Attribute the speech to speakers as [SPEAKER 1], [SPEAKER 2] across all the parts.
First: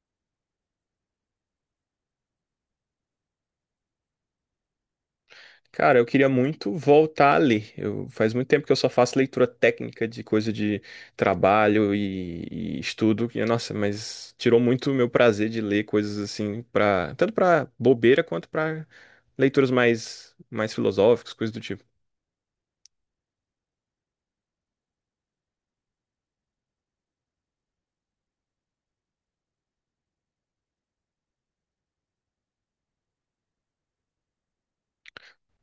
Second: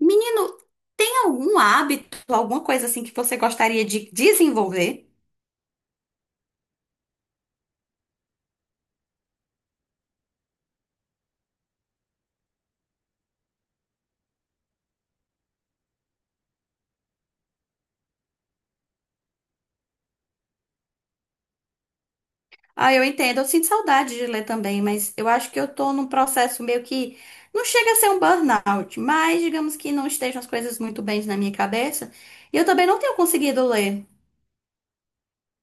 [SPEAKER 1] Menino, tem algum hábito, alguma coisa assim que você gostaria de desenvolver?
[SPEAKER 2] Cara, eu queria muito voltar a ler. Faz muito tempo que eu só faço leitura técnica de coisa de trabalho e estudo. E, nossa, mas tirou muito o meu prazer de ler coisas assim, tanto pra bobeira quanto pra leituras mais filosóficas, coisas do tipo.
[SPEAKER 1] Ah, eu entendo, eu sinto saudade de ler também, mas eu acho que eu tô num processo meio que não chega a ser um burnout, mas digamos que não estejam as coisas muito bem na minha cabeça, e eu também não tenho conseguido ler.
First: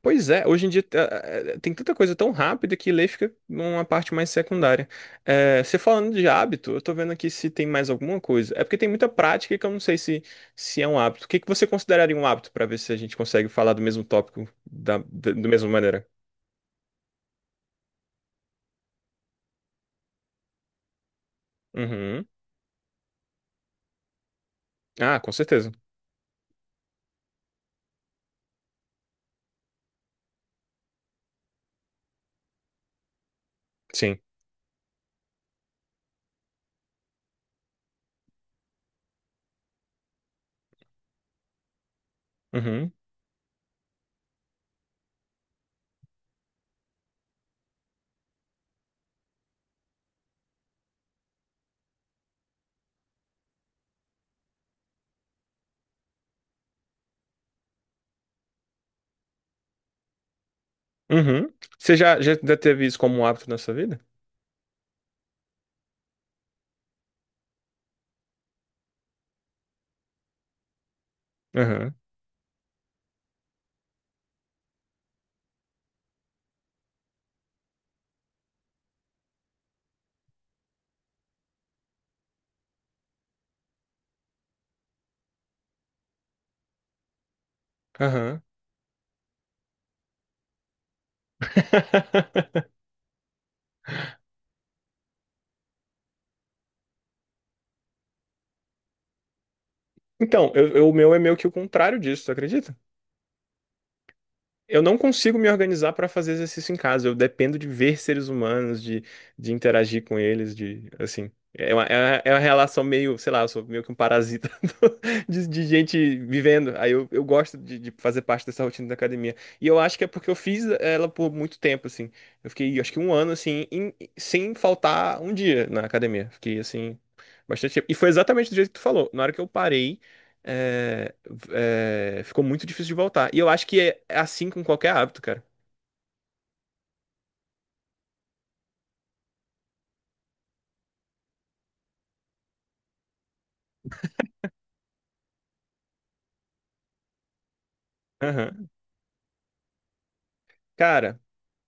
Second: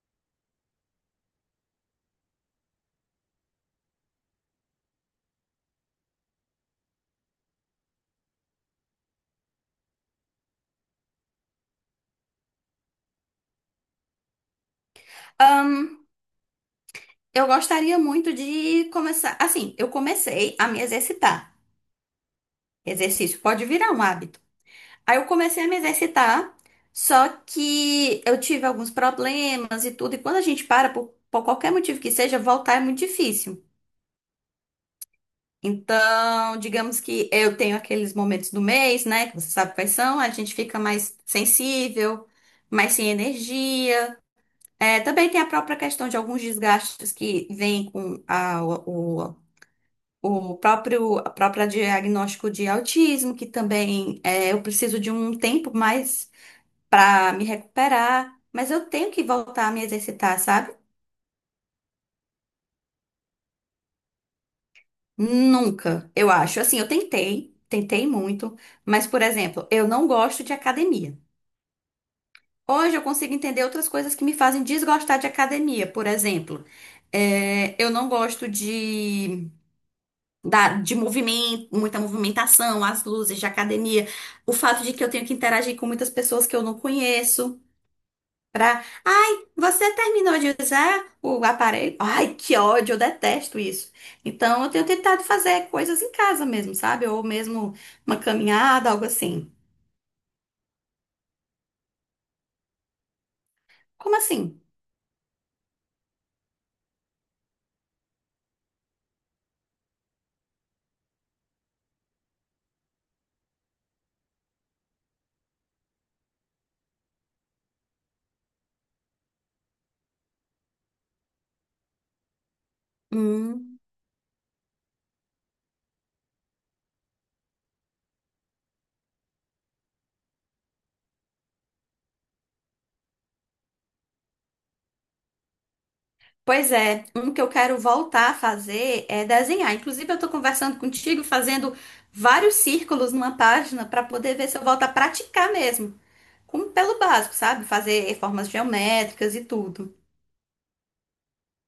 [SPEAKER 2] Pois é, hoje em dia tem tanta coisa tão rápida que ler fica numa parte mais secundária. Você falando de hábito, eu tô vendo aqui se tem mais alguma coisa. É porque tem muita prática que eu não sei se é um hábito. O que que você consideraria um hábito para ver se a gente consegue falar do mesmo tópico da mesma
[SPEAKER 1] Ahn,
[SPEAKER 2] maneira?
[SPEAKER 1] eu gostaria muito de começar, assim, eu comecei a me exercitar.
[SPEAKER 2] Uhum.
[SPEAKER 1] Exercício pode virar um hábito. Aí
[SPEAKER 2] Ah,
[SPEAKER 1] eu
[SPEAKER 2] com
[SPEAKER 1] comecei a
[SPEAKER 2] certeza.
[SPEAKER 1] me exercitar, só que eu tive alguns problemas e tudo, e quando a gente para, por qualquer motivo que seja, voltar é muito difícil.
[SPEAKER 2] Sim.
[SPEAKER 1] Então, digamos que eu tenho aqueles momentos do mês, né, que você sabe quais são, a gente fica mais sensível,
[SPEAKER 2] Uhum.
[SPEAKER 1] mais sem energia. É, também tem a própria questão de alguns desgastes que vêm com o próprio, a própria diagnóstico de autismo, que também é, eu preciso de um tempo mais para me recuperar, mas eu tenho que voltar a me exercitar, sabe?
[SPEAKER 2] Uhum. Você já teve isso como um hábito na sua vida?
[SPEAKER 1] Nunca, eu acho. Assim, eu tentei muito, mas, por exemplo, eu não gosto de academia.
[SPEAKER 2] Aham.
[SPEAKER 1] Hoje eu consigo entender outras coisas que me fazem desgostar de academia. Por exemplo, é, eu não gosto de movimento, muita movimentação, as luzes de academia, o fato de que eu tenho que interagir com muitas pessoas que eu não conheço.
[SPEAKER 2] Aham.
[SPEAKER 1] Pra, ai, você terminou de usar o aparelho? Ai, que ódio, eu detesto isso. Então, eu tenho tentado fazer coisas em casa mesmo, sabe? Ou mesmo uma caminhada, algo assim.
[SPEAKER 2] Então, o meu é meio que o contrário disso, tu acredita?
[SPEAKER 1] Como assim?
[SPEAKER 2] Eu não consigo me organizar para fazer exercício em casa. Eu dependo de ver seres humanos, de interagir com eles, de assim. É uma relação meio, sei lá, eu sou meio que um parasita de gente vivendo. Aí eu gosto de fazer parte dessa rotina da academia. E eu acho que é porque eu fiz ela por muito tempo, assim. Eu fiquei, acho que um ano, assim,
[SPEAKER 1] Hum.
[SPEAKER 2] sem faltar um dia na academia. Fiquei, assim, bastante tempo. E foi exatamente do jeito que tu falou. Na hora que eu parei é, ficou muito difícil de voltar. E eu acho que é assim com qualquer hábito, cara.
[SPEAKER 1] Pois é, um que eu quero voltar a fazer é desenhar. Inclusive, eu tô conversando contigo, fazendo vários círculos numa página para poder ver se eu volto a praticar mesmo. Como pelo básico, sabe? Fazer formas
[SPEAKER 2] Aham.
[SPEAKER 1] geométricas e tudo.
[SPEAKER 2] Cara,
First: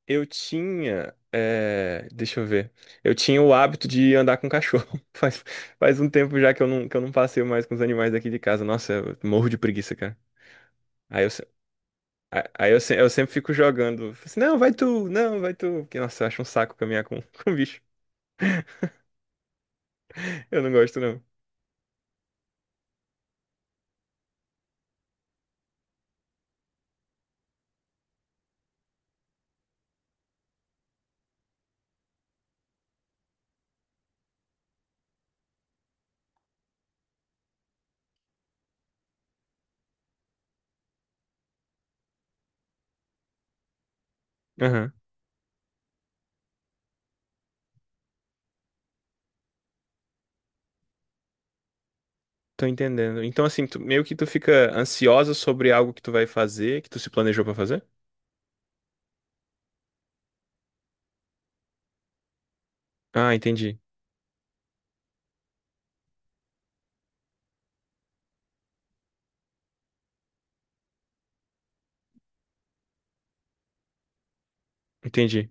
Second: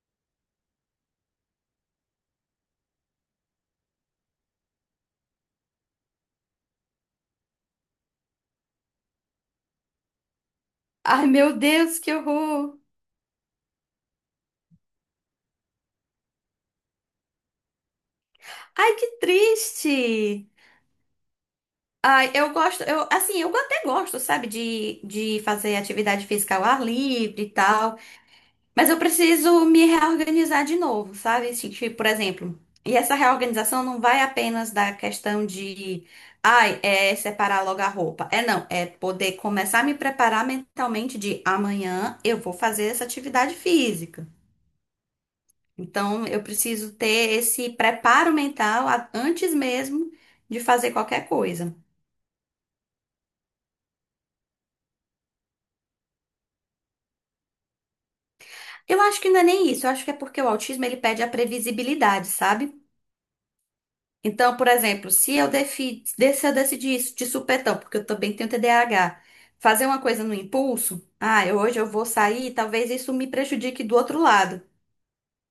[SPEAKER 2] eu tinha. Deixa eu ver. Eu tinha o hábito de andar com cachorro. Faz um tempo já que eu não passeio mais com os animais daqui de casa. Nossa, eu morro de preguiça, cara. Aí
[SPEAKER 1] Ai,
[SPEAKER 2] eu, se-
[SPEAKER 1] meu Deus, que
[SPEAKER 2] a- aí eu,
[SPEAKER 1] horror!
[SPEAKER 2] se- eu sempre fico jogando. Falo assim, não, vai tu, não, vai tu. Porque, nossa, eu acho um saco caminhar com, com bicho.
[SPEAKER 1] Ai, que triste!
[SPEAKER 2] Eu não gosto, não.
[SPEAKER 1] Ai, eu gosto, eu, assim, eu até gosto, sabe, de fazer atividade física ao ar livre e tal, mas eu preciso me reorganizar de novo, sabe? Assim, tipo, por exemplo, e essa reorganização não vai apenas da questão de, ai, é separar logo a roupa. É não, é poder começar a me preparar mentalmente de amanhã eu vou fazer essa atividade física.
[SPEAKER 2] Aham.
[SPEAKER 1] Então, eu preciso ter esse preparo mental antes mesmo de fazer qualquer coisa.
[SPEAKER 2] Tô entendendo. Então, assim, meio que tu fica ansiosa sobre algo que tu vai fazer, que tu se planejou pra fazer?
[SPEAKER 1] Eu acho que não é nem isso. Eu acho que é porque o autismo ele pede a previsibilidade, sabe?
[SPEAKER 2] Ah, entendi.
[SPEAKER 1] Então, por exemplo, se eu, se eu decidir isso de supetão, porque eu também tenho TDAH, fazer uma coisa no impulso, ah, eu, hoje eu vou sair, talvez isso me prejudique do outro lado.
[SPEAKER 2] Entendi.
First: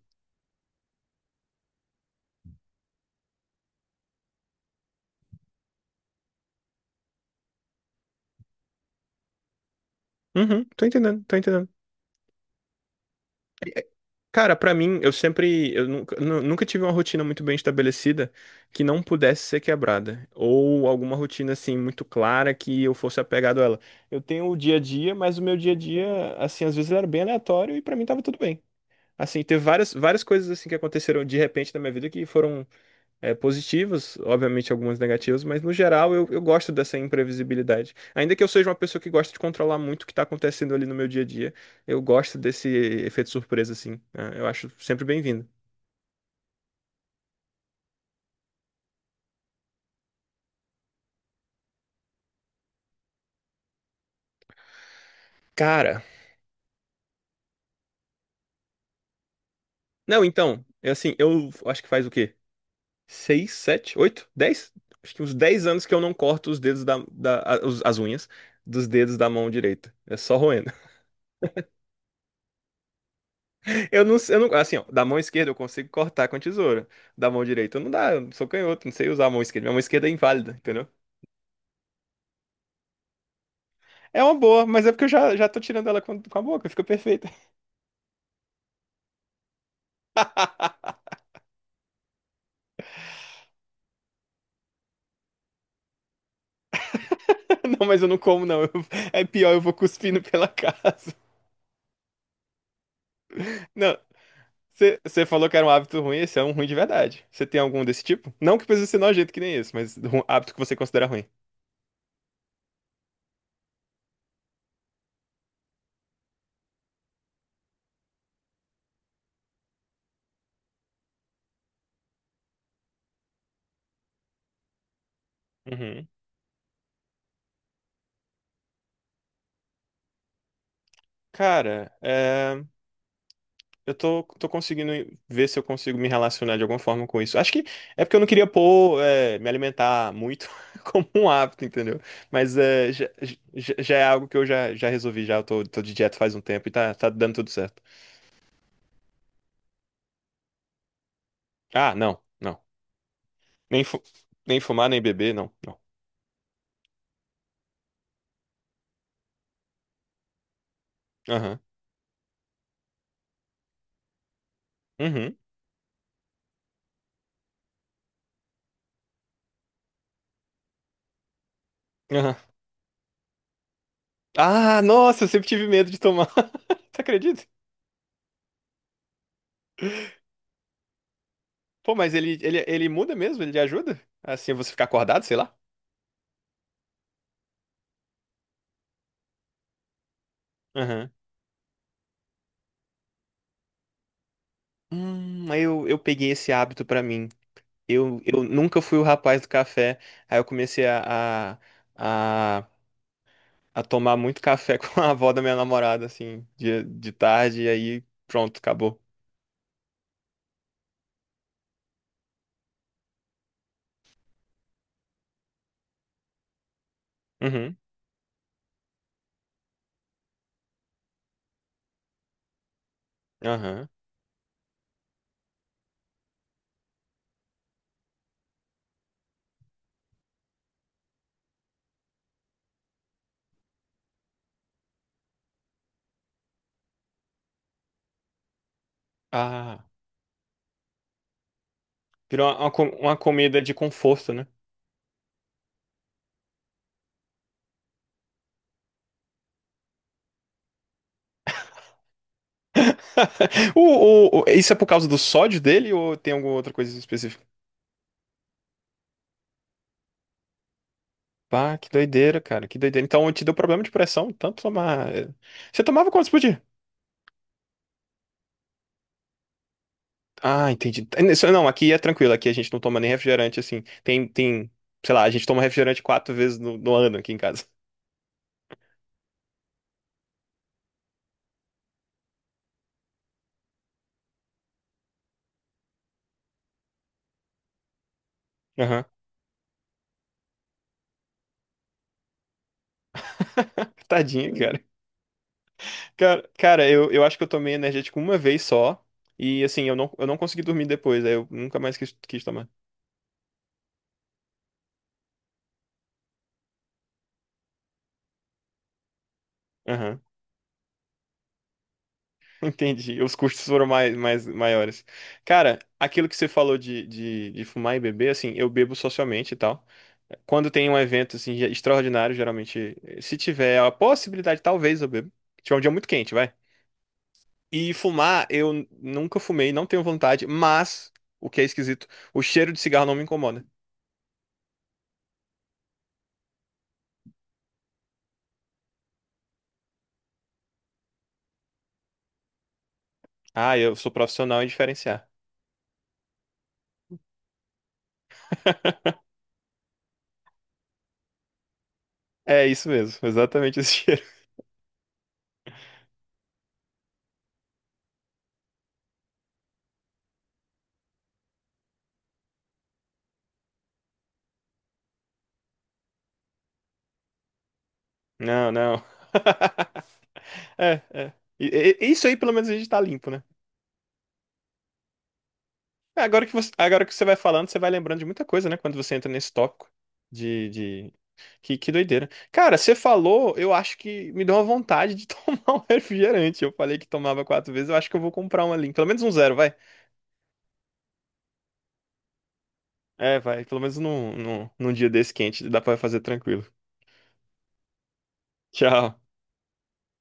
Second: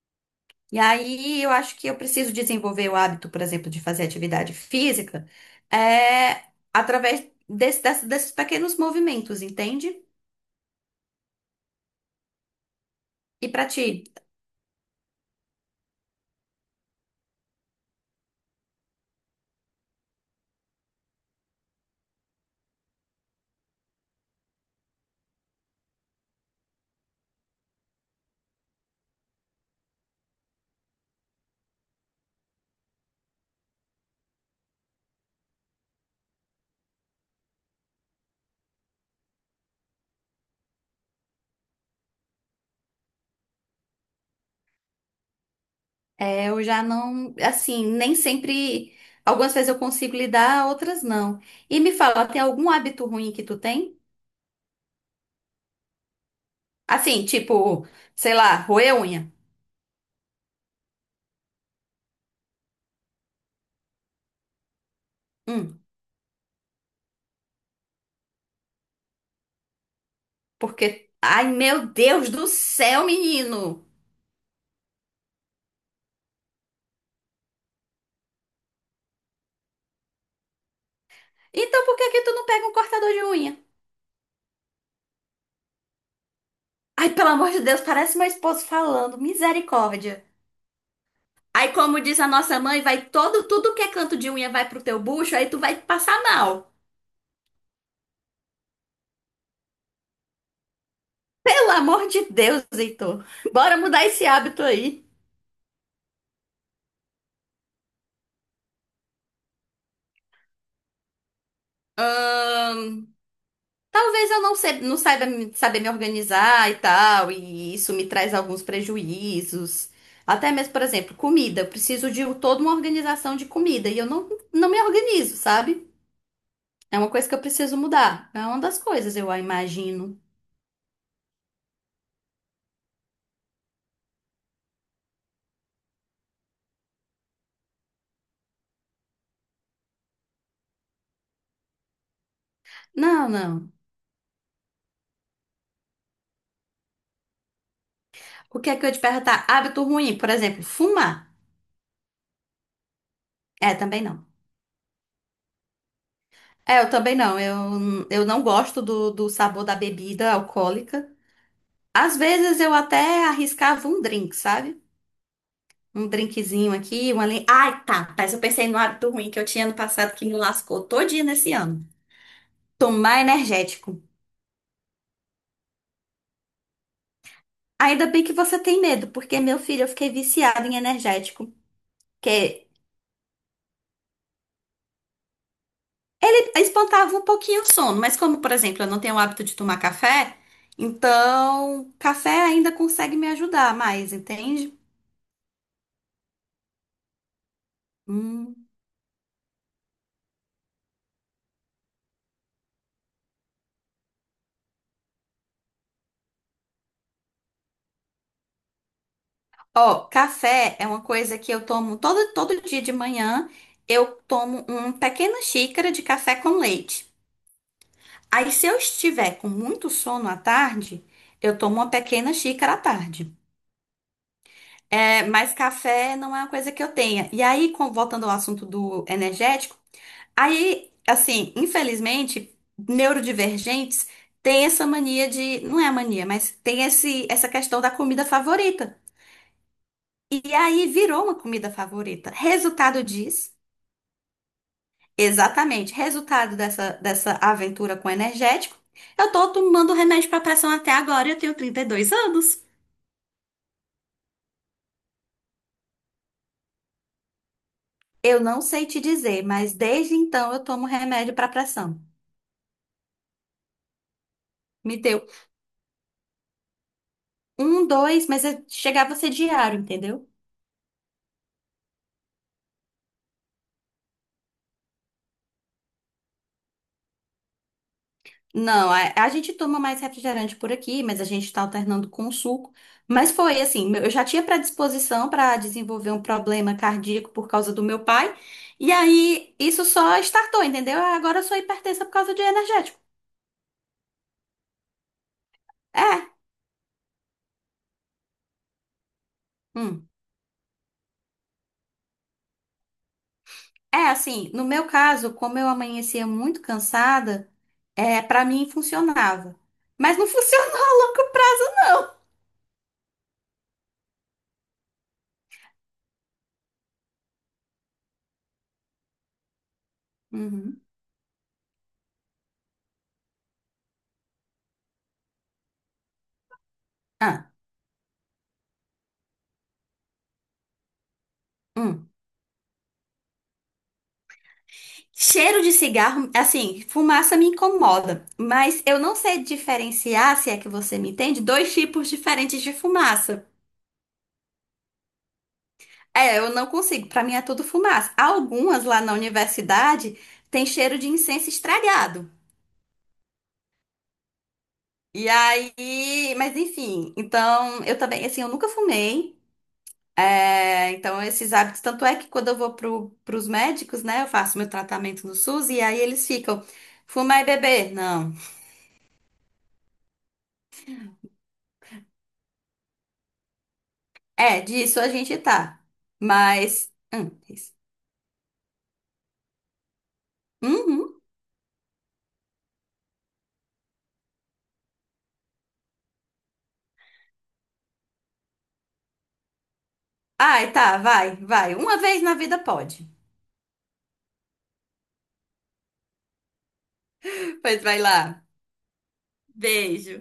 [SPEAKER 1] E aí eu acho que eu preciso desenvolver o hábito, por exemplo, de fazer atividade física, é, através desses pequenos movimentos, entende?
[SPEAKER 2] Uhum, tô entendendo.
[SPEAKER 1] E pra ti?
[SPEAKER 2] Cara, pra mim, eu nunca tive uma rotina muito bem estabelecida que não pudesse ser quebrada, ou alguma rotina assim muito clara que eu fosse apegado a ela. Eu tenho o dia a dia, mas o meu dia a dia, assim, às vezes ele era bem aleatório e pra mim tava tudo bem. Assim, teve várias, várias coisas assim que aconteceram de repente na minha vida que foram positivas, obviamente algumas negativas, mas no geral eu gosto dessa imprevisibilidade. Ainda que eu seja uma pessoa que gosta de controlar muito o que está acontecendo ali no meu dia a dia, eu gosto desse efeito surpresa, assim, né? Eu acho sempre bem-vindo.
[SPEAKER 1] É, eu já não, assim, nem sempre. Algumas vezes eu consigo lidar, outras não. E me fala, tem algum hábito ruim que tu tem?
[SPEAKER 2] Cara,
[SPEAKER 1] Assim, tipo, sei lá, roer unha.
[SPEAKER 2] não, então, é assim, eu acho que faz o quê? Seis, sete, oito, 10? Acho que uns 10
[SPEAKER 1] Hum,
[SPEAKER 2] anos que eu não corto os dedos as unhas dos dedos da mão direita. É só roendo.
[SPEAKER 1] porque. Ai, meu Deus do céu, menino!
[SPEAKER 2] Eu não, assim, ó, da mão esquerda eu consigo cortar com a tesoura. Da mão direita eu não dá, eu sou canhoto, não sei usar a mão esquerda. Minha mão esquerda é inválida, entendeu?
[SPEAKER 1] Então por que que tu não pega um cortador de unha?
[SPEAKER 2] É uma boa, mas é porque eu já tô tirando ela com a boca, fica
[SPEAKER 1] Ai,
[SPEAKER 2] perfeita.
[SPEAKER 1] pelo amor de Deus, parece meu esposo falando, misericórdia. Aí, como diz a nossa mãe, vai todo, tudo que é canto de unha vai pro teu bucho, aí tu vai passar mal.
[SPEAKER 2] Não, mas eu não como, não. É pior, eu vou cuspindo pela casa.
[SPEAKER 1] Pelo amor de Deus, Heitor. Bora
[SPEAKER 2] Não,
[SPEAKER 1] mudar esse hábito aí.
[SPEAKER 2] você falou que era um hábito ruim, esse é um ruim de verdade. Você tem algum desse tipo? Não que precisa ser nojento que nem esse, mas um hábito que você considera ruim.
[SPEAKER 1] Ahn, Talvez eu não, não saiba saber me organizar e tal, e isso me traz alguns prejuízos. Até mesmo, por exemplo, comida. Eu preciso de um, toda uma organização de comida e eu não me organizo, sabe?
[SPEAKER 2] Uhum.
[SPEAKER 1] É uma coisa que eu preciso mudar. É uma das coisas, eu imagino.
[SPEAKER 2] Cara, é. Eu tô conseguindo ver se eu consigo me relacionar de alguma forma com isso. Acho que é porque eu não queria pôr, me alimentar muito como um hábito, entendeu? Mas é, já,
[SPEAKER 1] Não, não.
[SPEAKER 2] já- já é algo que eu já resolvi, já. Eu tô de dieta faz um tempo e tá dando tudo certo.
[SPEAKER 1] O que é que eu ia te perguntar? Hábito ruim, por exemplo, fumar.
[SPEAKER 2] Ah, não, não.
[SPEAKER 1] É,
[SPEAKER 2] Nem, fu-
[SPEAKER 1] também não.
[SPEAKER 2] nem fumar, nem beber, não, não.
[SPEAKER 1] É, eu também não. Eu não gosto do sabor da bebida alcoólica.
[SPEAKER 2] Aham,
[SPEAKER 1] Às vezes eu até arriscava um drink, sabe?
[SPEAKER 2] uhum,
[SPEAKER 1] Um drinkzinho aqui, uma ali. Ai, tá. Mas eu pensei no hábito ruim que eu tinha ano passado que me lascou todinha nesse ano.
[SPEAKER 2] aham.
[SPEAKER 1] Tomar energético.
[SPEAKER 2] Ah, nossa, eu sempre tive medo de tomar. Você acredita?
[SPEAKER 1] Ainda bem que você tem medo, porque, meu filho, eu fiquei viciada em energético.
[SPEAKER 2] Pô, mas ele, ele,
[SPEAKER 1] Que
[SPEAKER 2] ele muda mesmo? Ele ajuda? Assim, você ficar acordado, sei lá?
[SPEAKER 1] espantava um pouquinho o sono. Mas como, por exemplo, eu não tenho o hábito de tomar café,
[SPEAKER 2] Aham.
[SPEAKER 1] então café ainda consegue me ajudar mais, entende?
[SPEAKER 2] Aí eu peguei esse hábito pra mim. Eu
[SPEAKER 1] Hum.
[SPEAKER 2] nunca fui o rapaz do café. Aí eu comecei a, a tomar muito café com a avó da minha namorada, assim, de tarde, e aí pronto, acabou.
[SPEAKER 1] Ó, café é uma coisa que eu tomo todo dia de manhã. Eu tomo uma pequena xícara de café com leite.
[SPEAKER 2] Uhum,
[SPEAKER 1] Aí, se eu estiver com muito sono à tarde, eu tomo uma pequena xícara à tarde.
[SPEAKER 2] aham.
[SPEAKER 1] É, mas café não é uma coisa que eu tenha. E aí, voltando ao assunto do energético, aí, assim, infelizmente, neurodivergentes têm essa mania de, não é mania, mas tem esse, essa questão da comida favorita.
[SPEAKER 2] Ah,
[SPEAKER 1] E aí virou uma comida favorita.
[SPEAKER 2] virou uma, uma co-
[SPEAKER 1] Resultado
[SPEAKER 2] uma
[SPEAKER 1] disso.
[SPEAKER 2] comida de conforto, né?
[SPEAKER 1] Exatamente. Resultado dessa aventura com energético, eu tô tomando remédio para pressão até agora e eu tenho 32 anos.
[SPEAKER 2] O, isso é por causa do sódio dele ou tem alguma outra coisa específica?
[SPEAKER 1] Eu não sei te dizer, mas desde então eu tomo remédio para
[SPEAKER 2] Pá, que
[SPEAKER 1] pressão.
[SPEAKER 2] doideira, cara, que doideira. Então te deu problema de pressão, tanto
[SPEAKER 1] Me
[SPEAKER 2] tomar.
[SPEAKER 1] deu
[SPEAKER 2] Você tomava quantos por dia?
[SPEAKER 1] um, dois, mas chegava a ser diário, entendeu?
[SPEAKER 2] Ah, entendi. É, Não, aqui é tranquilo, aqui a gente não toma nem refrigerante, assim. Tem, sei lá, a gente toma refrigerante quatro vezes no ano aqui em casa.
[SPEAKER 1] Não, a gente toma mais refrigerante por aqui, mas a gente tá alternando com suco. Mas foi assim, eu já tinha predisposição para desenvolver um problema cardíaco por causa do meu pai, e
[SPEAKER 2] Aham.
[SPEAKER 1] aí isso só startou, entendeu? Agora eu sou hipertensa por causa de energético.
[SPEAKER 2] Tadinho, cara.
[SPEAKER 1] É,
[SPEAKER 2] Cara, eu acho que eu tomei energético uma vez só. E assim, eu
[SPEAKER 1] hum.
[SPEAKER 2] não, eu não consegui dormir depois, aí eu nunca mais quis tomar.
[SPEAKER 1] É assim, no meu caso, como eu amanhecia muito cansada, é, para mim funcionava. Mas
[SPEAKER 2] Aham.
[SPEAKER 1] não funcionou a longo prazo,
[SPEAKER 2] Entendi. Os custos foram mais maiores. Cara, aquilo que você falou de fumar e beber, assim, eu bebo socialmente e tal.
[SPEAKER 1] não.
[SPEAKER 2] Quando
[SPEAKER 1] Uhum.
[SPEAKER 2] tem um evento assim extraordinário, geralmente, se tiver a possibilidade, talvez eu bebo. Se tiver um dia muito quente, vai.
[SPEAKER 1] Ah,
[SPEAKER 2] E fumar, eu nunca fumei, não tenho vontade, mas o que é esquisito,
[SPEAKER 1] hum.
[SPEAKER 2] o cheiro de cigarro não me incomoda.
[SPEAKER 1] Cheiro de cigarro, assim, fumaça me incomoda, mas eu não sei diferenciar, se é que você me entende, dois tipos diferentes de fumaça.
[SPEAKER 2] Ah, eu sou profissional em diferenciar.
[SPEAKER 1] É, eu não consigo, pra mim é tudo fumaça. Algumas lá na universidade têm cheiro de incenso estragado.
[SPEAKER 2] É isso mesmo, exatamente esse cheiro.
[SPEAKER 1] E aí, mas enfim, então eu também, assim, eu nunca fumei. É, então esses hábitos, tanto é que quando eu vou pro, pros médicos, né, eu faço meu tratamento no SUS e aí eles ficam, fumar e beber? Não.
[SPEAKER 2] Não, não. É, é. Isso aí, pelo menos, a gente tá limpo, né?
[SPEAKER 1] É, disso a gente tá.
[SPEAKER 2] É, Agora que você,
[SPEAKER 1] Mas,
[SPEAKER 2] agora que você vai
[SPEAKER 1] é
[SPEAKER 2] falando,
[SPEAKER 1] isso.
[SPEAKER 2] você vai lembrando de muita coisa, né? Quando você entra nesse tópico de...
[SPEAKER 1] Uhum.
[SPEAKER 2] Que doideira. Cara, você falou, eu acho que me deu uma vontade de tomar um refrigerante. Eu falei que tomava quatro vezes, eu acho que eu vou comprar um ali. Pelo menos um zero, vai.
[SPEAKER 1] Ai, tá, vai, vai. Uma vez na vida pode.
[SPEAKER 2] É, vai. Pelo menos num dia desse quente, dá pra fazer tranquilo.
[SPEAKER 1] Pois vai lá.
[SPEAKER 2] Tchau.
[SPEAKER 1] Beijo.